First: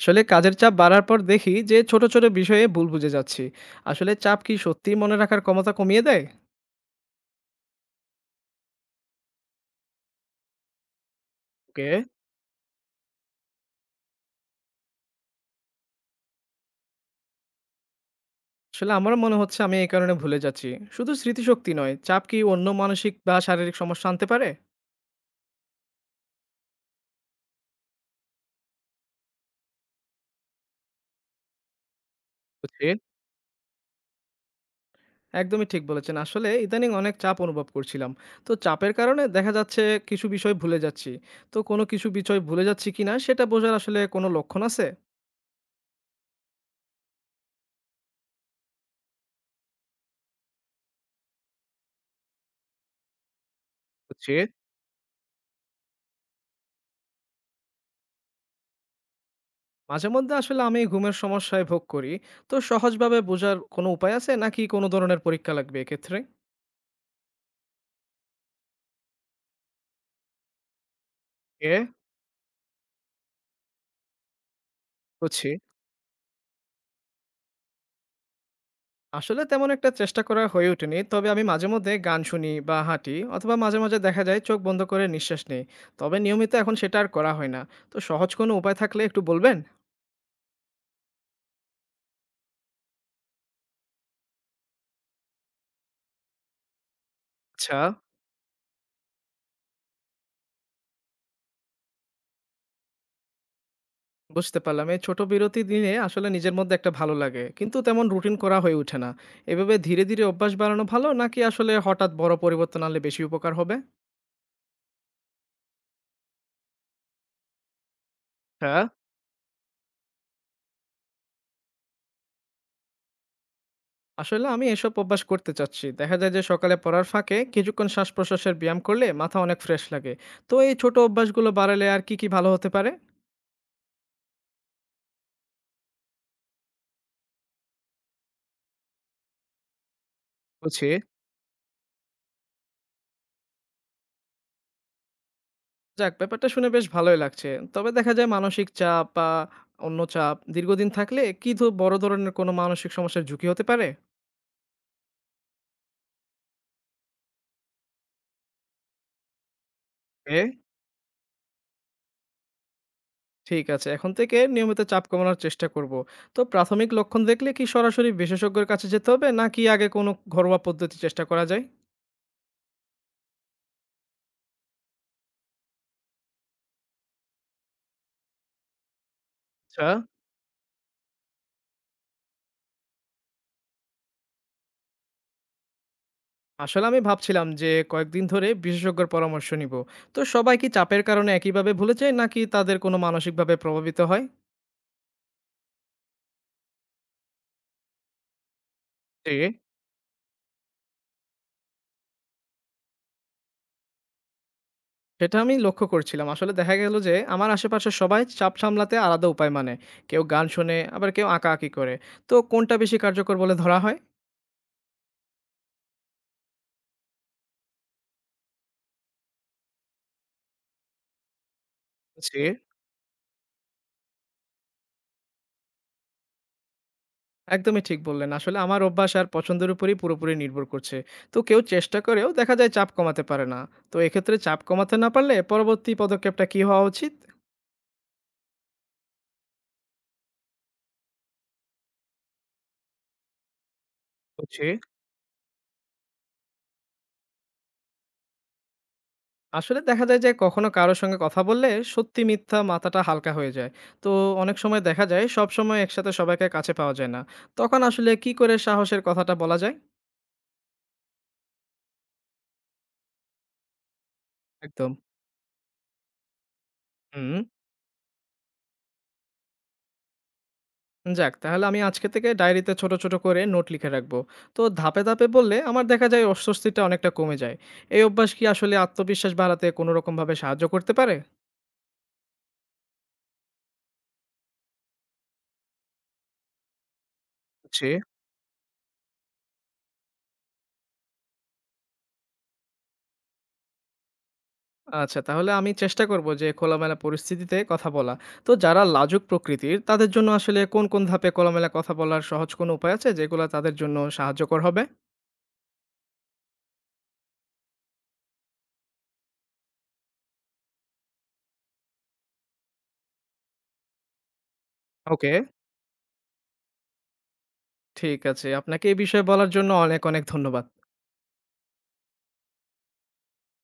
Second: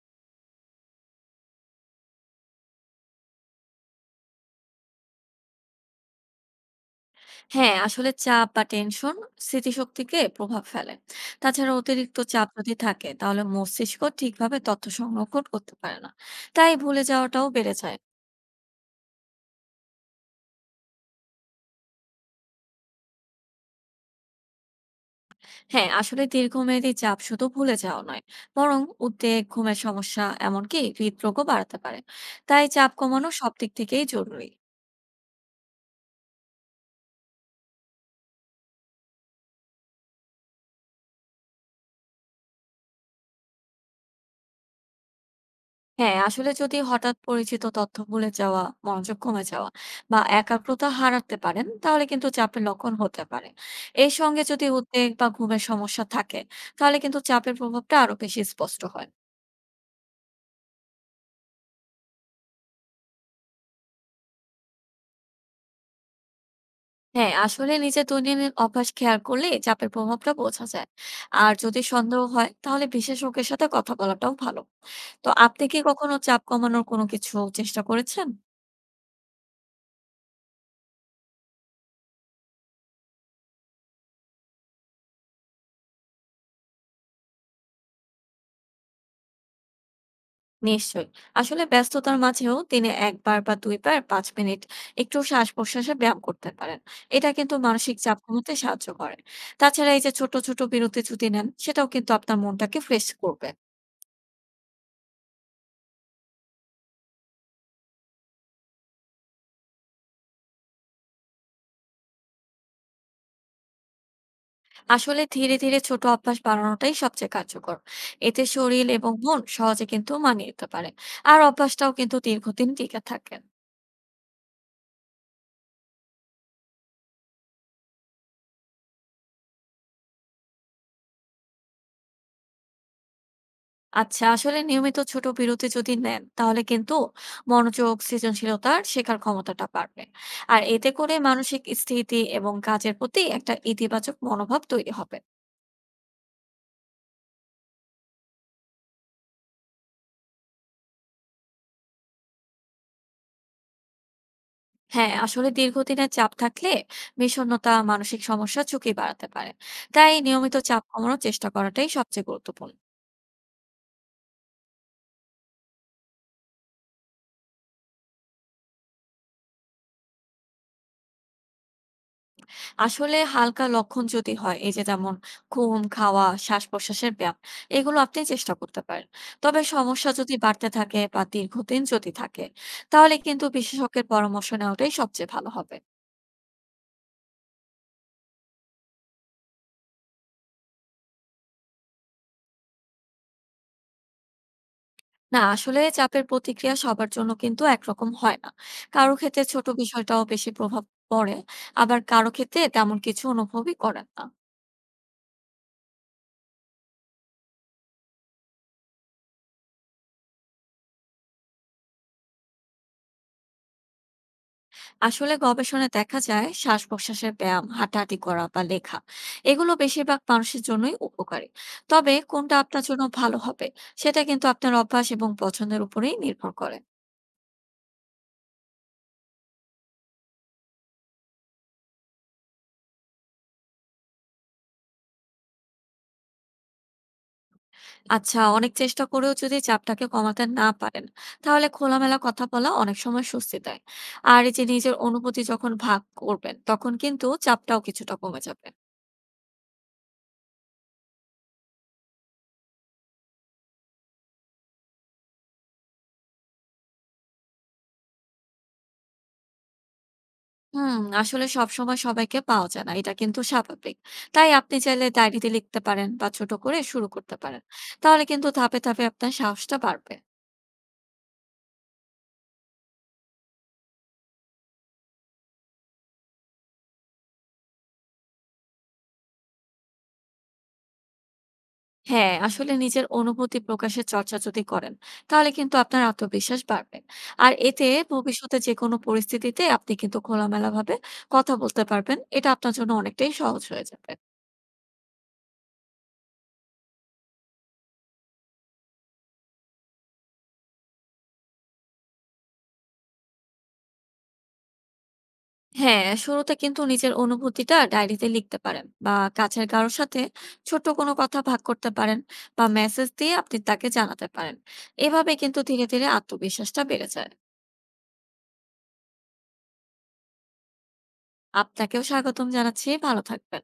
আসলে কাজের চাপ বাড়ার পর দেখি যে ছোট ছোট বিষয়ে ভুল বুঝে যাচ্ছি। আসলে চাপ কি সত্যি মনে রাখার ক্ষমতা কমিয়ে দেয়? হ্যাঁ, আসলে চাপ বা টেনশন স্মৃতিশক্তিকে প্রভাব ফেলে। তাছাড়া ওকে। অতিরিক্ত চাপ যদি থাকে তাহলে মস্তিষ্ক ঠিকভাবে তথ্য সংরক্ষণ করতে পারে না। তাই ভুলে যাওয়াটাও বেড়ে যায়। আসলে আমারও মনে হচ্ছে আমি এই কারণে ভুলে যাচ্ছি। শুধু স্মৃতিশক্তি নয়, চাপ কি অন্য মানসিক বা শারীরিক সমস্যা আনতে পারে? হ্যাঁ, আসলে দীর্ঘমেয়াদী চাপ শুধু ভুলে যাওয়া নয়, বরং উদ্বেগ, ঘুমের সমস্যা এমনকি হৃদরোগও বাড়াতে পারে। তাই বুঝছি। চাপ কমানো সব দিক থেকেই জরুরি। একদমই ঠিক বলেছেন, আসলে ইদানিং অনেক চাপ অনুভব করছিলাম। তো চাপের কারণে দেখা যাচ্ছে কিছু বিষয় ভুলে যাচ্ছি। তো কোনো কিছু বিষয় ভুলে যাচ্ছি কিনা সেটা বোঝার আসলে কোনো লক্ষণ আছে? হ্যাঁ, আসলে যদি হঠাৎ পরিচিত তথ্য ভুলে যাওয়া, মনোযোগ কমে যাওয়া বা একাগ্রতা হারাতে পারেন, তাহলে কিন্তু চাপের লক্ষণ হতে পারে। এর বুঝছি। সঙ্গে যদি উদ্বেগ বা ঘুমের সমস্যা থাকে, তাহলে কিন্তু চাপের প্রভাবটা আরো বেশি স্পষ্ট হয়। মাঝে মধ্যে আসলে আমি ঘুমের সমস্যায় ভোগ করি। তো সহজভাবে বোঝার কোনো উপায় আছে নাকি কোনো ধরনের পরীক্ষা লাগবে এক্ষেত্রে? হ্যাঁ, আসলে নিজের দৈনন্দিন অভ্যাস খেয়াল করলে চাপের প্রভাবটা বোঝা যায়। আর যদি এ, সন্দেহ হয়, তাহলে বিশেষজ্ঞের সাথে কথা বলাটাও ভালো। তো বুঝছি। আপনি কি কখনো চাপ কমানোর কোনো কিছু চেষ্টা করেছেন? আসলে তেমন একটা চেষ্টা করা হয়ে ওঠেনি, তবে আমি মাঝে মধ্যে গান শুনি বা হাঁটি, অথবা মাঝে মাঝে দেখা যায় চোখ বন্ধ করে নিঃশ্বাস নেই। তবে নিয়মিত এখন সেটা আর করা হয় না। তো সহজ কোনো উপায় থাকলে একটু বলবেন। নিশ্চয়ই। আসলে ব্যস্ততার মাঝেও দিনে একবার বা দুইবার 5 মিনিট একটু শ্বাস প্রশ্বাসে ব্যায়াম করতে পারেন। এটা কিন্তু আচ্ছা। মানসিক চাপ কমাতে সাহায্য করে। তাছাড়া এই যে ছোট ছোট বিরতি যদি নেন, সেটাও কিন্তু আপনার মনটাকে ফ্রেশ করবে। বুঝতে পারলাম, এই ছোট বিরতি দিনে আসলে নিজের মধ্যে একটা ভালো লাগে, কিন্তু তেমন রুটিন করা হয়ে ওঠে না। এভাবে ধীরে ধীরে অভ্যাস বাড়ানো ভালো নাকি আসলে হঠাৎ বড় পরিবর্তন আনলে বেশি উপকার হবে? আসলে ধীরে ধীরে ছোট অভ্যাস বাড়ানোটাই সবচেয়ে কার্যকর। এতে শরীর এবং মন সহজে কিন্তু মানিয়ে নিতে পারে। আর অভ্যাসটাও কিন্তু দীর্ঘদিন টিকে থাকে। আসলে আমি এসব অভ্যাস করতে চাচ্ছি, দেখা যায় যে সকালে পড়ার ফাঁকে কিছুক্ষণ শ্বাস প্রশ্বাসের ব্যায়াম করলে মাথা অনেক ফ্রেশ লাগে। তো এই ছোট অভ্যাসগুলো বাড়ালে আর কি কি ভালো হতে পারে? আচ্ছা, আসলে নিয়মিত ছোট বিরতি যদি নেন, তাহলে কিন্তু মনোযোগ, সৃজনশীলতা আর শেখার ক্ষমতাটা বাড়বে। আর বুঝি। এতে করে মানসিক স্থিতি এবং কাজের প্রতি একটা ইতিবাচক মনোভাব তৈরি হবে। যাক, ব্যাপারটা শুনে বেশ ভালোই লাগছে। তবে দেখা যায় মানসিক চাপ বা অন্য চাপ দীর্ঘদিন থাকলে কি বড় ধরনের কোনো মানসিক সমস্যার ঝুঁকি হতে পারে? হ্যাঁ, আসলে দীর্ঘদিনের চাপ থাকলে বিষণ্ণতা, মানসিক সমস্যা ঝুঁকি বাড়াতে পারে। তাই এ, নিয়মিত চাপ কমানোর চেষ্টা করাটাই সবচেয়ে গুরুত্বপূর্ণ। ঠিক আছে, এখন থেকে নিয়মিত চাপ কমানোর চেষ্টা করব। তো প্রাথমিক লক্ষণ দেখলে কি সরাসরি বিশেষজ্ঞের কাছে যেতে হবে, নাকি আগে কোনো ঘরোয়া পদ্ধতি চেষ্টা করা যায়? আসলে হালকা লক্ষণ যদি হয়, এই যে যেমন ঘুম, খাওয়া, শ্বাস প্রশ্বাসের ব্যায়াম, এগুলো আপনি চেষ্টা করতে পারেন। তবে আচ্ছা। সমস্যা যদি বাড়তে থাকে বা দীর্ঘদিন যদি থাকে, তাহলে কিন্তু বিশেষজ্ঞের পরামর্শ নেওয়াটাই সবচেয়ে ভালো হবে। আসলে আমি ভাবছিলাম যে কয়েকদিন ধরে বিশেষজ্ঞের পরামর্শ নিব। তো সবাই কি চাপের কারণে একইভাবে ভুলে যায় নাকি তাদের কোনো মানসিকভাবে প্রভাবিত হয়? না, আসলে চাপের প্রতিক্রিয়া সবার জন্য কিন্তু একরকম হয় না। কারো জি। ক্ষেত্রে ছোট বিষয়টাও বেশি প্রভাব পড়ে, আবার কারো ক্ষেত্রে তেমন কিছু অনুভবই করেন না। সেটা আমি লক্ষ্য করছিলাম, আসলে দেখা গেল যে আমার আশেপাশে সবাই চাপ সামলাতে আলাদা উপায়, মানে কেউ গান শোনে আবার কেউ আঁকাআঁকি করে। তো কোনটা বেশি কার্যকর বলে ধরা হয়? আসলে গবেষণায় দেখা যায়, শ্বাস প্রশ্বাসের ব্যায়াম, হাঁটাহাঁটি করা বা লেখা, এগুলো বেশিরভাগ মানুষের জন্যই উপকারী। তবে জি। কোনটা আপনার জন্য ভালো হবে, সেটা কিন্তু আপনার অভ্যাস এবং পছন্দের উপরেই নির্ভর করে। একদমই ঠিক বললেন, আসলে আমার অভ্যাস আর পছন্দের উপরই পুরোপুরি নির্ভর করছে। তো কেউ চেষ্টা করেও দেখা যায় চাপ কমাতে পারে না। তো এক্ষেত্রে চাপ কমাতে না পারলে পরবর্তী পদক্ষেপটা কি হওয়া উচিত? আচ্ছা, অনেক চেষ্টা করেও যদি চাপটাকে কমাতে না পারেন, তাহলে খোলামেলা কথা বলা অনেক সময় স্বস্তি দেয়। আর এই যে বুঝছি। নিজের অনুভূতি যখন ভাগ করবেন, তখন কিন্তু চাপটাও কিছুটা কমে যাবে। আসলে দেখা যায় যে কখনো কারোর সঙ্গে কথা বললে সত্যি মিথ্যা মাথাটা হালকা হয়ে যায়। তো অনেক সময় দেখা যায় সব সময় একসাথে সবাইকে কাছে পাওয়া যায় না। তখন আসলে কি করে সাহসের কথাটা বলা যায়? হুম, আসলে সবসময় সবাইকে পাওয়া যায় না। এটা কিন্তু স্বাভাবিক। তাই আপনি একদম। চাইলে ডায়েরিতে লিখতে পারেন বা ছোট করে শুরু করতে হুম। পারেন। তাহলে কিন্তু ধাপে ধাপে আপনার সাহসটা বাড়বে। যাক, তাহলে আমি আজকে থেকে ডায়েরিতে ছোট ছোট করে নোট লিখে রাখবো। তো ধাপে ধাপে বললে আমার দেখা যায় অস্বস্তিটা অনেকটা কমে যায়। এই অভ্যাস কি আসলে আত্মবিশ্বাস বাড়াতে কোনো রকম ভাবে সাহায্য করতে পারে? হ্যাঁ, আসলে নিজের অনুভূতি প্রকাশের চর্চা যদি করেন, তাহলে কিন্তু আপনার আত্মবিশ্বাস বাড়বে। আর এতে জি। ভবিষ্যতে যেকোনো পরিস্থিতিতে আপনি কিন্তু খোলামেলাভাবে কথা বলতে পারবেন। এটা আপনার জন্য অনেকটাই সহজ হয়ে যাবে। আচ্ছা, তাহলে আমি চেষ্টা করব যে খোলামেলা পরিস্থিতিতে কথা বলা। তো যারা লাজুক প্রকৃতির তাদের জন্য আসলে কোন কোন ধাপে খোলামেলা কথা বলার সহজ কোনো উপায় আছে যেগুলা তাদের জন্য সাহায্যকর হবে? হ্যাঁ, শুরুতে কিন্তু নিজের অনুভূতিটা ডায়েরিতে লিখতে পারেন বা কাছের কারোর সাথে ছোট্ট কোনো কথা ভাগ করতে পারেন, বা মেসেজ দিয়ে আপনি তাকে জানাতে পারেন। ওকে, এভাবে কিন্তু ধীরে ধীরে আত্মবিশ্বাসটা বেড়ে যায়। ঠিক আছে। আপনাকে এই বিষয়ে বলার জন্য অনেক অনেক ধন্যবাদ। আপনাকেও স্বাগতম জানাচ্ছি। ভালো থাকবেন।